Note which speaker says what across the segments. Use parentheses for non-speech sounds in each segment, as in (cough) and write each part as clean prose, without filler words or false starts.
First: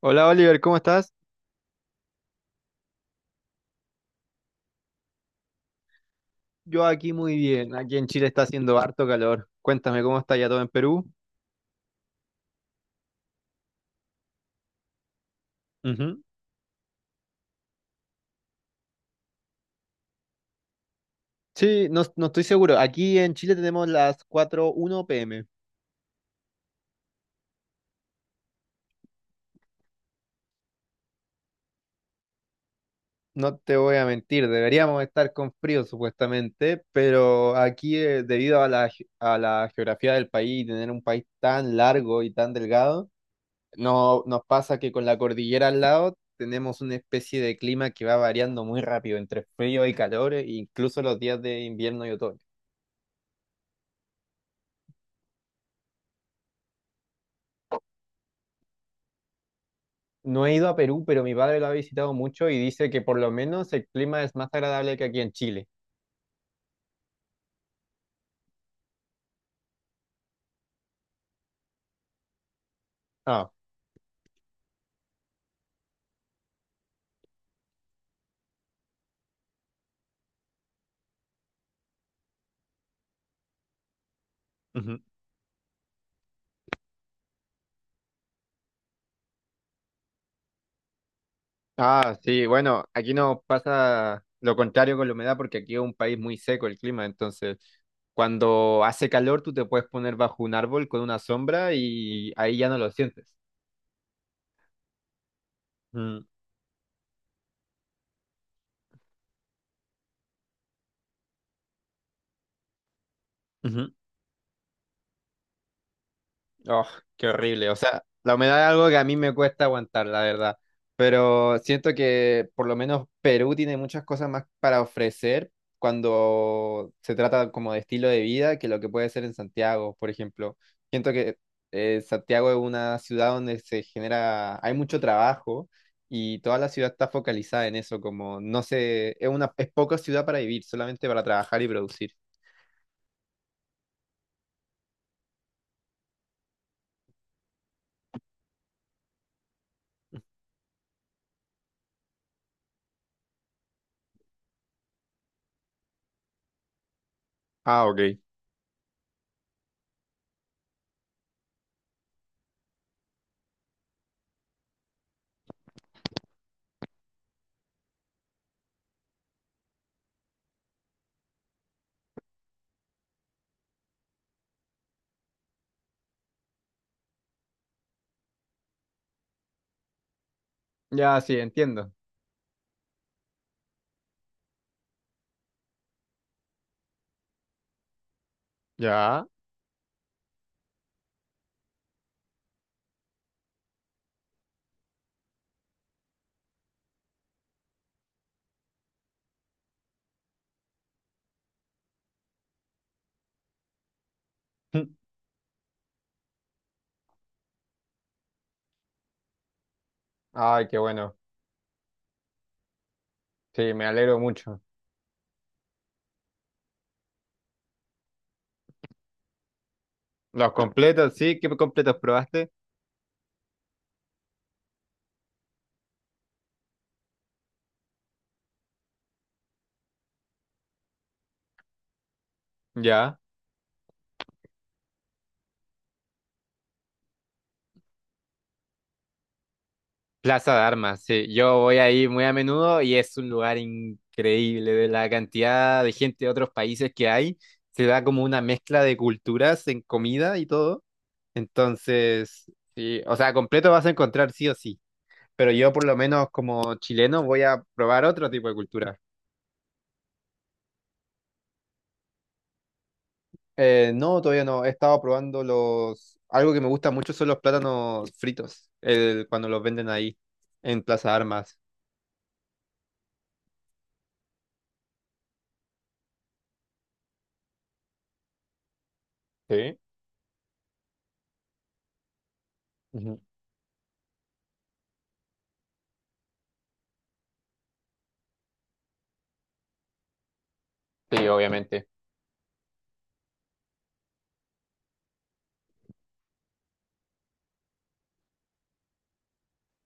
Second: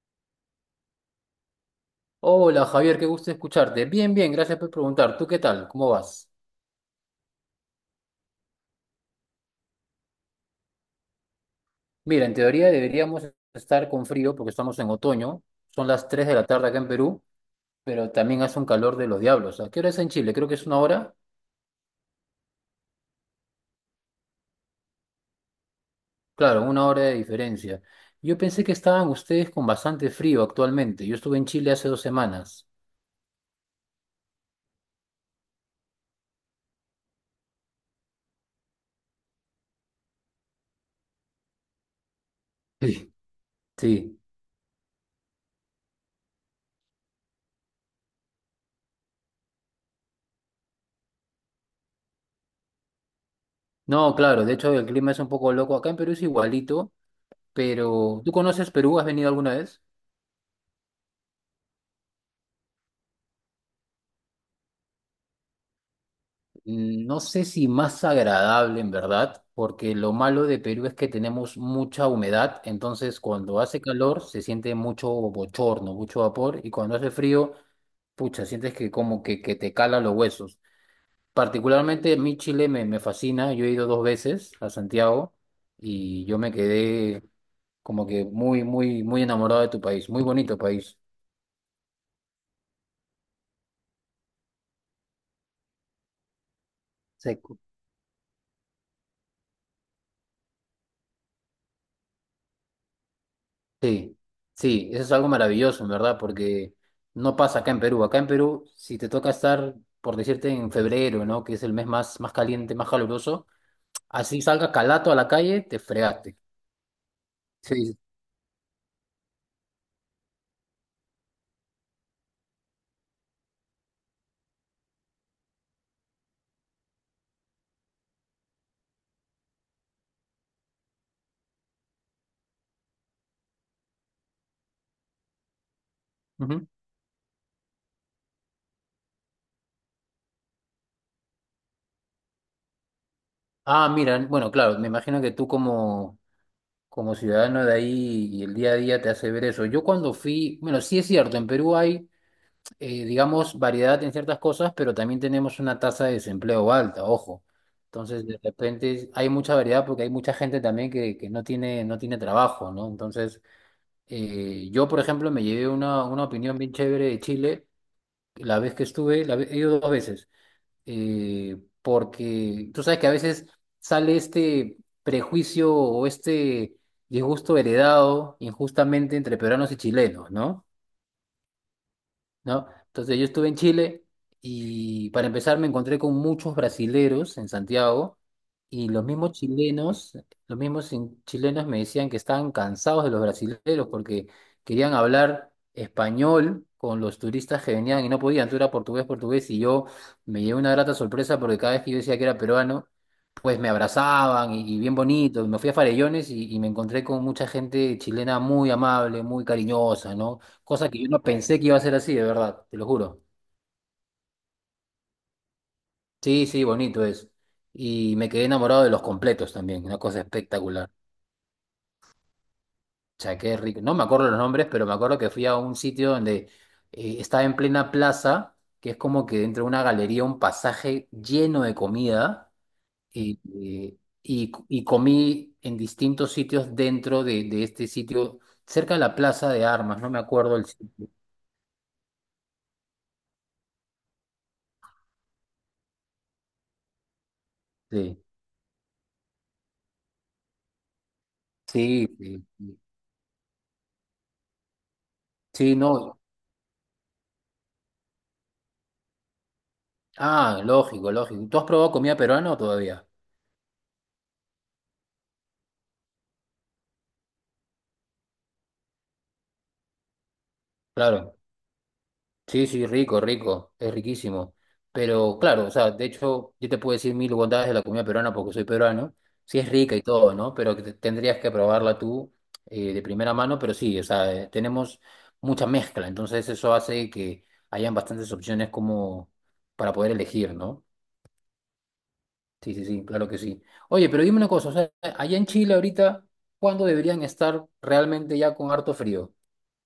Speaker 1: Hola Oliver, ¿cómo estás?
Speaker 2: Hola Javier, qué gusto escucharte. Bien, bien, gracias por preguntar. ¿Tú qué tal? ¿Cómo vas?
Speaker 1: Yo aquí muy bien. Aquí en Chile está haciendo harto calor. Cuéntame cómo está ya todo en Perú.
Speaker 2: Mira, en teoría deberíamos estar con frío porque estamos en otoño. Son las
Speaker 1: Ujú.
Speaker 2: 3 de la tarde acá en Perú, pero también hace un calor de los diablos. ¿A qué hora es en Chile? Creo que es una hora.
Speaker 1: Sí, no, no estoy seguro. Aquí en Chile tenemos las 4:1 pm.
Speaker 2: Claro, una hora de diferencia. Yo pensé que estaban ustedes con bastante frío actualmente. Yo estuve en Chile hace 2 semanas.
Speaker 1: No te voy a mentir, deberíamos estar con frío supuestamente, pero aquí debido a la geografía del país y tener un país tan largo y tan delgado,
Speaker 2: Sí. Sí.
Speaker 1: no, nos pasa que con la cordillera al lado tenemos una especie de clima que va variando muy rápido entre frío y calor, e incluso los días de invierno y otoño.
Speaker 2: No, claro, de hecho el clima es un poco loco. Acá en Perú es igualito, pero ¿tú conoces Perú? ¿Has venido alguna vez?
Speaker 1: No he ido a Perú, pero mi padre lo ha visitado mucho y dice que por lo menos el clima es más agradable que aquí en Chile.
Speaker 2: No sé si más agradable en verdad, porque lo malo de Perú es que tenemos mucha humedad, entonces
Speaker 1: Ah,
Speaker 2: cuando hace calor se siente mucho bochorno, mucho vapor, y cuando hace frío, pucha, sientes que que te cala los huesos. Particularmente a mí Chile me fascina, yo he ido dos veces a
Speaker 1: ujú.
Speaker 2: Santiago y yo me quedé como que muy, muy, muy enamorado de tu país, muy bonito país.
Speaker 1: Ah, sí, bueno, aquí nos pasa lo contrario con la humedad porque aquí es un país muy seco el clima,
Speaker 2: Sí.
Speaker 1: entonces cuando hace calor tú te puedes poner bajo un árbol con una sombra y ahí ya no lo sientes.
Speaker 2: Sí, sí, eso es algo maravilloso, en verdad,
Speaker 1: Mm,
Speaker 2: porque no pasa acá en Perú. Acá en Perú, si te toca estar, por decirte, en febrero, ¿no? Que es el mes más caliente, más caluroso,
Speaker 1: ujú.
Speaker 2: así salga calato a la calle, te fregaste.
Speaker 1: Oh, qué horrible. O
Speaker 2: Sí.
Speaker 1: sea, la humedad es algo que a mí me cuesta aguantar, la verdad. Pero siento que por lo menos Perú tiene muchas cosas más para ofrecer cuando se trata como de estilo de vida que lo que puede ser en Santiago, por ejemplo. Siento que Santiago es una ciudad donde se genera, hay mucho trabajo y toda
Speaker 2: Ujú.
Speaker 1: la ciudad está focalizada en eso, como no sé, es poca ciudad para vivir, solamente para trabajar y producir.
Speaker 2: Ah, mira, bueno, claro, me imagino que tú como ciudadano de ahí y el día a día te hace ver eso. Yo cuando fui, bueno, sí es cierto, en Perú hay digamos, variedad en ciertas cosas, pero también tenemos una tasa de desempleo alta, ojo.
Speaker 1: Ah, ok.
Speaker 2: Entonces, de repente hay mucha variedad porque hay mucha gente también que no tiene, no tiene trabajo, ¿no? Entonces, yo, por ejemplo, me llevé una opinión bien chévere de Chile la vez que estuve, he ido dos veces, porque tú sabes que a veces sale este prejuicio o este disgusto heredado injustamente entre peruanos y chilenos, ¿no?
Speaker 1: Ya, sí, entiendo.
Speaker 2: ¿No? Entonces yo estuve en Chile y para empezar me encontré con muchos brasileros en Santiago y los
Speaker 1: Ya.
Speaker 2: mismos chilenos, chilenos me decían que estaban cansados de los brasileros porque querían hablar español con los turistas que venían y no podían, tú era portugués, portugués y yo me llevé una grata sorpresa porque cada vez que yo decía que era peruano, pues me abrazaban y bien
Speaker 1: (laughs)
Speaker 2: bonito, me fui a Farellones y me encontré con mucha gente chilena muy amable, muy cariñosa, ¿no?
Speaker 1: Ay, qué
Speaker 2: Cosa que yo
Speaker 1: bueno.
Speaker 2: no pensé que iba a ser así, de verdad, te lo juro.
Speaker 1: Sí, me alegro mucho.
Speaker 2: Sí, sí, bonito es. Y me quedé enamorado de los completos también, una cosa
Speaker 1: Los
Speaker 2: espectacular.
Speaker 1: completos, sí, ¿qué completos probaste?
Speaker 2: O sea, qué rico. No me acuerdo los nombres, pero me acuerdo que fui a un sitio donde estaba en plena plaza, que es como que dentro de una galería, un pasaje lleno de comida,
Speaker 1: Ya.
Speaker 2: y, eh, y comí en distintos sitios dentro de este sitio, cerca de la Plaza de Armas, no me
Speaker 1: Plaza
Speaker 2: acuerdo
Speaker 1: de
Speaker 2: el
Speaker 1: Armas,
Speaker 2: sitio.
Speaker 1: sí. Yo voy ahí muy a menudo y es un lugar increíble de la cantidad de gente de otros países que hay. Se da
Speaker 2: Sí,
Speaker 1: como una mezcla de culturas en comida y todo.
Speaker 2: sí, sí.
Speaker 1: Entonces, sí, o sea, completo vas a encontrar sí o sí. Pero yo
Speaker 2: Sí,
Speaker 1: por lo
Speaker 2: no.
Speaker 1: menos como chileno voy a probar otro tipo de cultura.
Speaker 2: Ah, lógico, lógico. ¿Tú has probado comida peruana o todavía?
Speaker 1: No, todavía no. He estado probando los... Algo que me gusta mucho son los plátanos fritos, cuando los venden ahí en Plaza
Speaker 2: Claro.
Speaker 1: Armas.
Speaker 2: Sí, sí, rico, rico. Es riquísimo. Pero claro, o sea, de hecho, yo te puedo decir mil bondades de la comida peruana porque soy peruano. Sí es
Speaker 1: Sí,
Speaker 2: rica y todo, ¿no? Pero tendrías que probarla tú de
Speaker 1: ujú.
Speaker 2: primera mano. Pero sí, o sea, tenemos mucha mezcla. Entonces eso hace que hayan bastantes opciones como para poder elegir, ¿no?
Speaker 1: Sí, obviamente.
Speaker 2: Sí, sí, sí, claro que sí. Oye, pero dime una cosa, o sea, allá en Chile ahorita, ¿cuándo deberían estar realmente ya con harto frío?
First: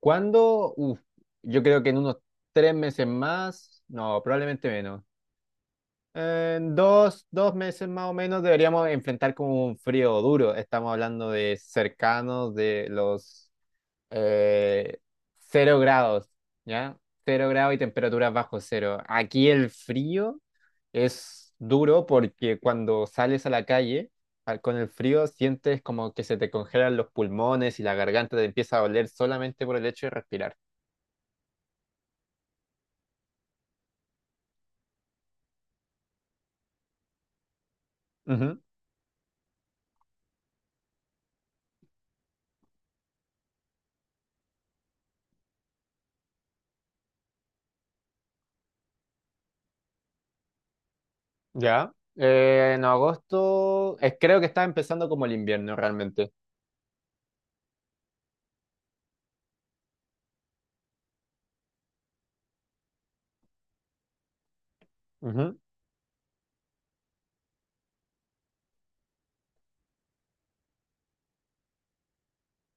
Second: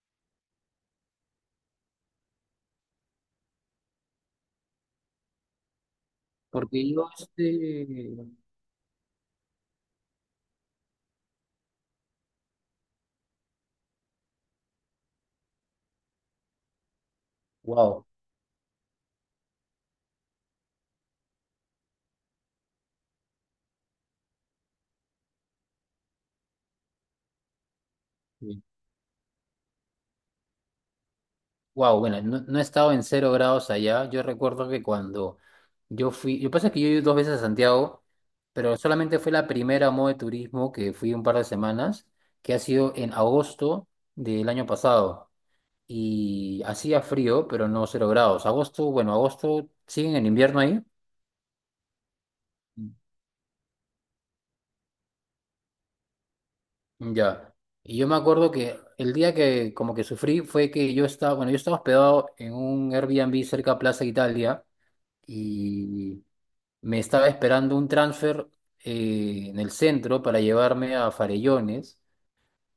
Speaker 1: ¿Cuándo? Uf, yo creo que en unos 3 meses más, no, probablemente menos. En
Speaker 2: Porque yo,
Speaker 1: dos
Speaker 2: este,
Speaker 1: meses más o menos deberíamos enfrentar como un frío duro. Estamos hablando de cercanos de los eh, 0 grados, ¿ya? 0 grados y
Speaker 2: wow,
Speaker 1: temperaturas bajo cero. Aquí el frío es duro porque cuando sales a la calle con el frío sientes como que se te congelan los pulmones y la garganta te empieza a doler solamente por el hecho de respirar.
Speaker 2: wow, bueno, no, no he estado en 0 grados allá. Yo recuerdo que cuando yo fui, lo que pasa es que yo he ido dos veces a Santiago,
Speaker 1: Ujú.
Speaker 2: pero solamente fue la primera modo de turismo que fui un par de semanas, que ha sido en agosto del año pasado. Y hacía frío, pero no 0 grados. Agosto, bueno, agosto siguen en invierno ahí.
Speaker 1: Ya. En agosto, creo que está empezando como el invierno realmente.
Speaker 2: Ya. Y yo me acuerdo que el día que como que sufrí fue que yo estaba, bueno, yo estaba hospedado en un Airbnb cerca de Plaza Italia
Speaker 1: Ujú.
Speaker 2: y me estaba esperando un transfer en el centro para llevarme a Farellones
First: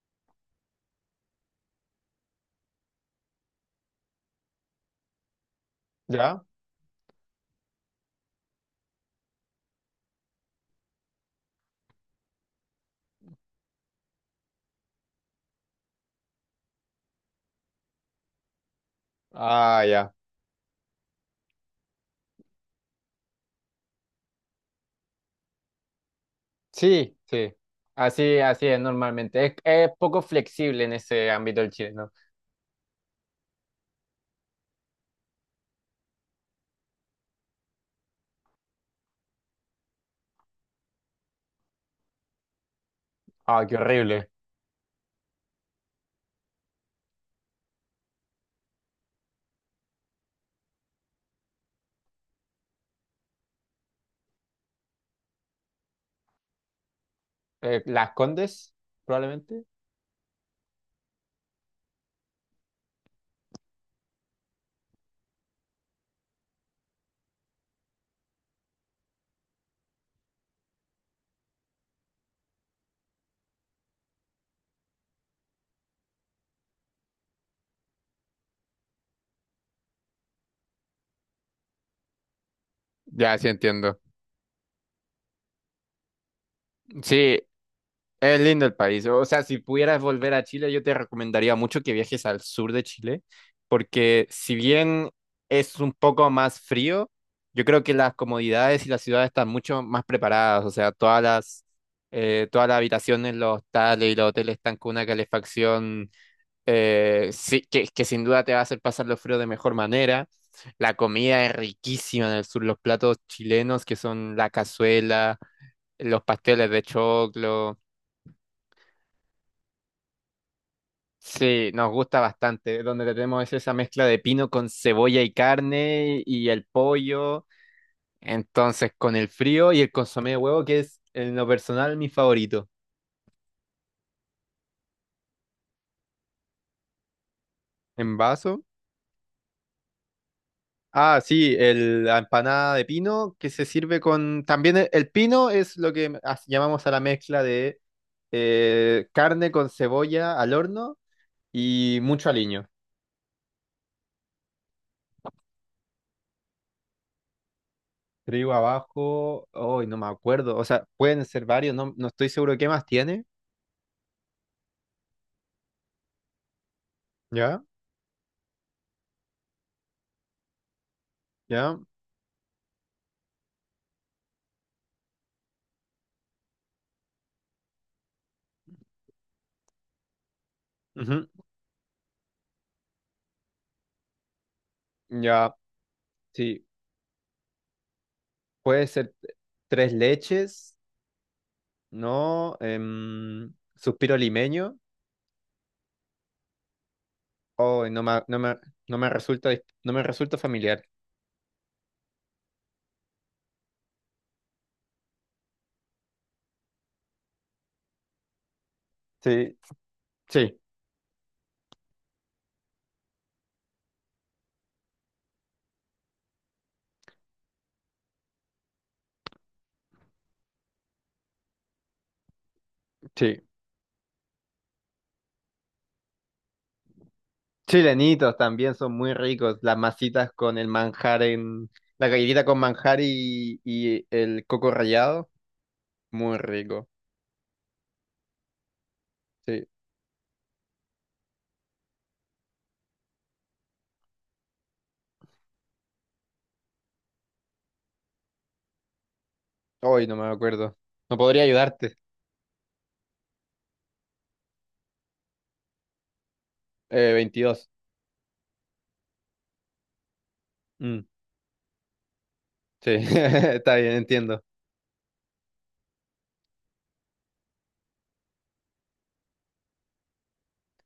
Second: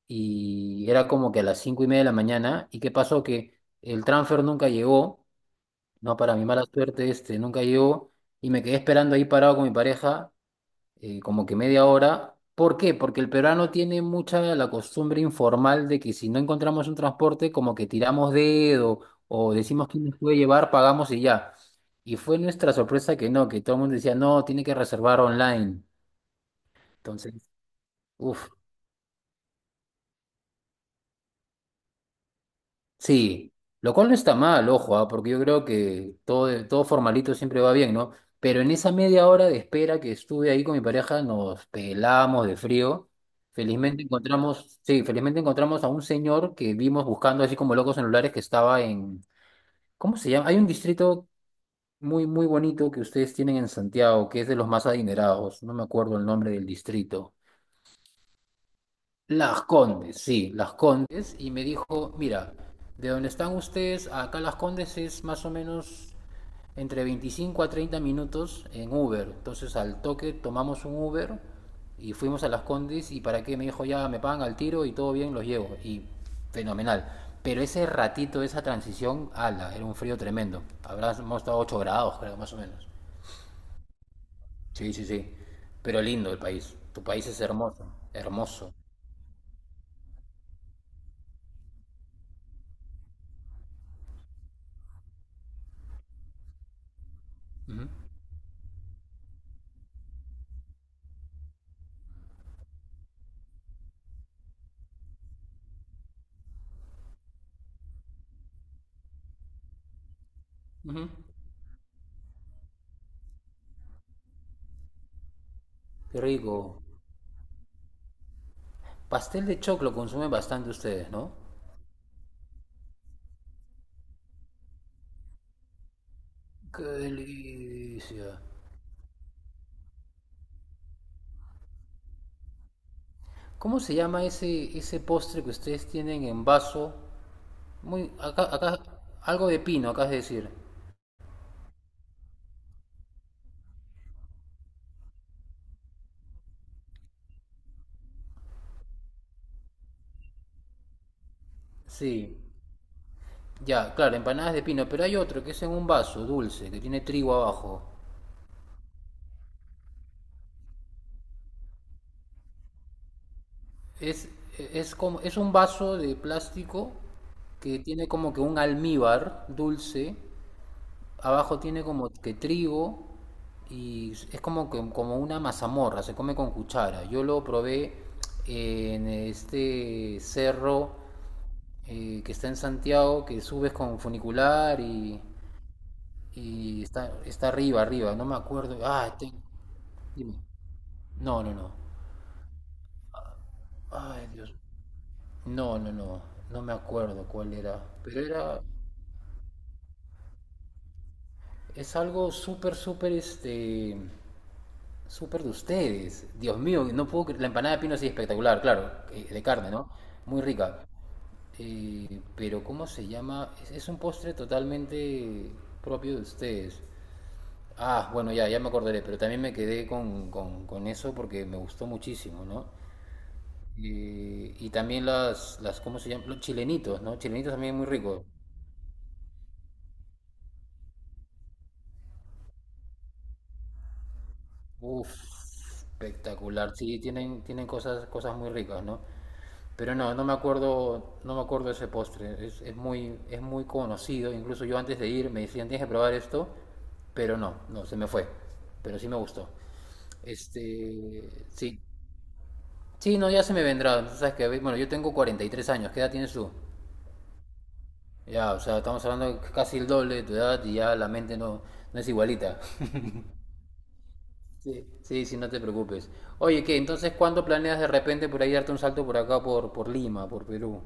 Speaker 2: y era como que a las 5:30 de la mañana y qué pasó que el transfer nunca llegó, no para
Speaker 1: Ya.
Speaker 2: mi mala suerte este, nunca llegó y me quedé esperando ahí parado con mi pareja como que media hora. ¿Por qué? Porque el peruano tiene mucha la costumbre informal de que si no encontramos un transporte, como que tiramos dedo o
Speaker 1: Ah,
Speaker 2: decimos quién
Speaker 1: ya.
Speaker 2: nos puede llevar, pagamos y ya. Y fue nuestra sorpresa que no, que todo el mundo decía, no, tiene que reservar online.
Speaker 1: Sí,
Speaker 2: Entonces,
Speaker 1: sí. Así,
Speaker 2: uff,
Speaker 1: así es normalmente. Es poco flexible en ese ámbito el chileno.
Speaker 2: Sí, lo cual no está mal, ojo, ah, porque yo creo que todo, todo formalito siempre va bien, ¿no? Pero en esa media hora de espera que estuve ahí con mi pareja, nos pelamos de frío.
Speaker 1: Ah, qué
Speaker 2: Felizmente
Speaker 1: horrible.
Speaker 2: encontramos, sí, felizmente encontramos a un señor que vimos buscando así como locos en lugares que ¿cómo se llama? Hay un distrito muy, muy bonito que ustedes tienen en Santiago, que es de los más adinerados. No me acuerdo el nombre del distrito.
Speaker 1: Las Condes,
Speaker 2: Las
Speaker 1: probablemente.
Speaker 2: Condes, sí, Las Condes, y me dijo, mira, de donde están ustedes, acá Las Condes es más o menos entre 25 a 30 minutos en Uber. Entonces al toque tomamos un Uber y fuimos a Las Condes y para qué me dijo, ya me pagan al tiro y todo bien, los llevo. Y fenomenal. Pero ese ratito, esa transición, ala, era un frío tremendo. Habramos estado 8 grados, creo, más o menos.
Speaker 1: Ya, sí entiendo.
Speaker 2: Sí, sí, sí. Pero lindo el país. Tu país
Speaker 1: Sí,
Speaker 2: es hermoso,
Speaker 1: es lindo
Speaker 2: hermoso.
Speaker 1: el país. O sea, si pudieras volver a Chile, yo te recomendaría mucho que viajes al sur de Chile, porque si bien es un poco más frío, yo creo
Speaker 2: Ujú,
Speaker 1: que las comodidades y las ciudades están mucho más preparadas. O sea, todas las habitaciones, los hostales y los hoteles están con una calefacción sí, que sin duda te va a hacer pasar los fríos de mejor manera. La
Speaker 2: ujú.
Speaker 1: comida es riquísima en el sur, los platos chilenos que son la cazuela,
Speaker 2: Qué
Speaker 1: los pasteles de
Speaker 2: rico.
Speaker 1: choclo.
Speaker 2: Pastel de choclo consumen bastante ustedes, ¿no?
Speaker 1: Sí, nos gusta bastante. Donde tenemos es esa mezcla de pino con cebolla y carne y el
Speaker 2: ¡Qué
Speaker 1: pollo.
Speaker 2: delicia!
Speaker 1: Entonces, con el frío y el consomé de huevo, que es en lo personal mi favorito.
Speaker 2: ¿Cómo se llama ese, ese postre que ustedes tienen en vaso? Muy,
Speaker 1: En
Speaker 2: acá,
Speaker 1: vaso.
Speaker 2: acá, algo de pino, acá es decir.
Speaker 1: Ah, sí, la empanada de pino que se sirve con... También el pino es lo que llamamos a la mezcla de carne con cebolla al horno y mucho
Speaker 2: Sí,
Speaker 1: aliño.
Speaker 2: ya, claro, empanadas de pino, pero hay otro que es en un vaso dulce, que tiene trigo abajo.
Speaker 1: Trigo abajo, hoy no me acuerdo, o sea, pueden ser varios, no, no estoy seguro qué más tiene.
Speaker 2: Es, es un vaso de plástico
Speaker 1: ¿Ya?
Speaker 2: que tiene como que un almíbar dulce. Abajo
Speaker 1: ¿Ya?
Speaker 2: tiene como que trigo y es como, como una mazamorra, se come con cuchara. Yo lo probé en este cerro
Speaker 1: Ujú.
Speaker 2: que está en Santiago, que subes con funicular
Speaker 1: Ya, sí,
Speaker 2: y está, está arriba, arriba, no me acuerdo.
Speaker 1: puede ser tres
Speaker 2: Dime.
Speaker 1: leches,
Speaker 2: No, no, no.
Speaker 1: ¿no? Suspiro
Speaker 2: Ay, Dios.
Speaker 1: limeño,
Speaker 2: No, no, no. No me acuerdo cuál era.
Speaker 1: hoy
Speaker 2: Pero era.
Speaker 1: no me resulta familiar.
Speaker 2: Es algo súper, súper este. Súper de ustedes. Dios mío, no puedo cre- La empanada de pino sí espectacular, claro, de
Speaker 1: Sí,
Speaker 2: carne, ¿no? Muy
Speaker 1: sí,
Speaker 2: rica. Pero ¿cómo se llama? Es un postre totalmente propio de ustedes. Ah, bueno, ya, ya me acordaré, pero también me quedé con eso porque me gustó muchísimo, ¿no?
Speaker 1: sí.
Speaker 2: Y también ¿cómo se llaman? Los chilenitos, ¿no? Chilenitos también muy ricos.
Speaker 1: Chilenitos también son muy ricos. Las masitas con el manjar en... La galletita con manjar y el coco
Speaker 2: Uf,
Speaker 1: rallado. Muy
Speaker 2: espectacular.
Speaker 1: rico.
Speaker 2: Sí, tienen, tienen cosas, cosas muy ricas, ¿no?
Speaker 1: Sí.
Speaker 2: Pero no, no me acuerdo, no me acuerdo ese postre. Es muy, es muy conocido. Incluso yo antes de ir me decían, tienes que probar esto, pero no, no, se me fue. Pero sí me gustó.
Speaker 1: Hoy no me acuerdo. No podría
Speaker 2: Este, sí.
Speaker 1: ayudarte.
Speaker 2: Sí, no, ya se me vendrá. Tú sabes que, bueno, yo tengo 43 años. ¿Qué edad tienes tú?
Speaker 1: 22.
Speaker 2: Ya, o sea, estamos hablando de casi el doble de tu edad y ya
Speaker 1: Mm,
Speaker 2: la mente no, no es igualita.
Speaker 1: sí. (laughs) Está bien, entiendo.
Speaker 2: Sí, sí, sí, no te preocupes. Oye, ¿qué? Entonces, ¿cuándo planeas de repente por ahí darte un salto por acá, por Lima, por Perú?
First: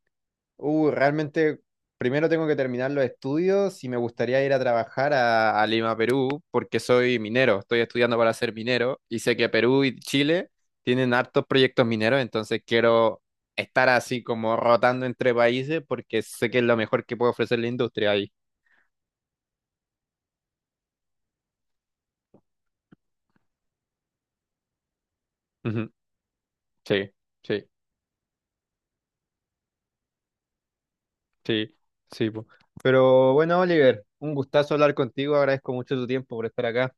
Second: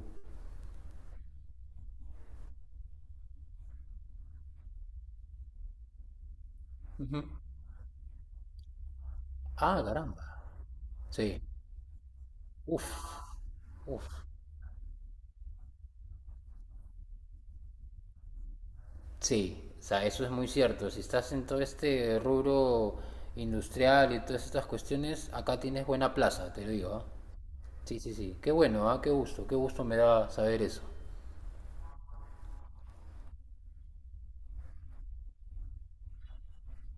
Speaker 1: Realmente primero tengo que terminar los estudios y me gustaría ir a trabajar a Lima, Perú, porque soy
Speaker 2: Ujú.
Speaker 1: minero, estoy estudiando para ser minero y sé que Perú
Speaker 2: Ah,
Speaker 1: y
Speaker 2: caramba.
Speaker 1: Chile tienen
Speaker 2: Sí.
Speaker 1: hartos proyectos mineros, entonces
Speaker 2: Uf,
Speaker 1: quiero estar
Speaker 2: uf,
Speaker 1: así como rotando entre países porque sé que es lo mejor que puede ofrecer la industria ahí.
Speaker 2: sí, o sea, eso es muy cierto. Si estás en todo este rubro industrial y todas estas cuestiones, acá tienes
Speaker 1: Ujú.
Speaker 2: buena plaza, te lo digo, ¿ah?
Speaker 1: Sí, sí,
Speaker 2: Sí, sí, sí. Qué bueno, ¿ah? Qué gusto me da saber eso.
Speaker 1: sí, sí. Po. Pero bueno, Oliver, un gustazo hablar contigo, agradezco mucho tu tiempo por estar acá.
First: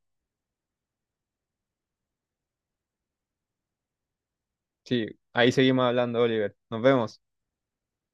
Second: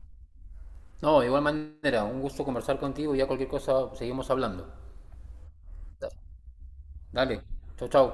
Speaker 2: No, de igual manera, un gusto conversar contigo y ya cualquier cosa seguimos hablando.
Speaker 1: Sí, ahí seguimos
Speaker 2: Dale,
Speaker 1: hablando, Oliver. Nos vemos.
Speaker 2: Dale, chau, chau.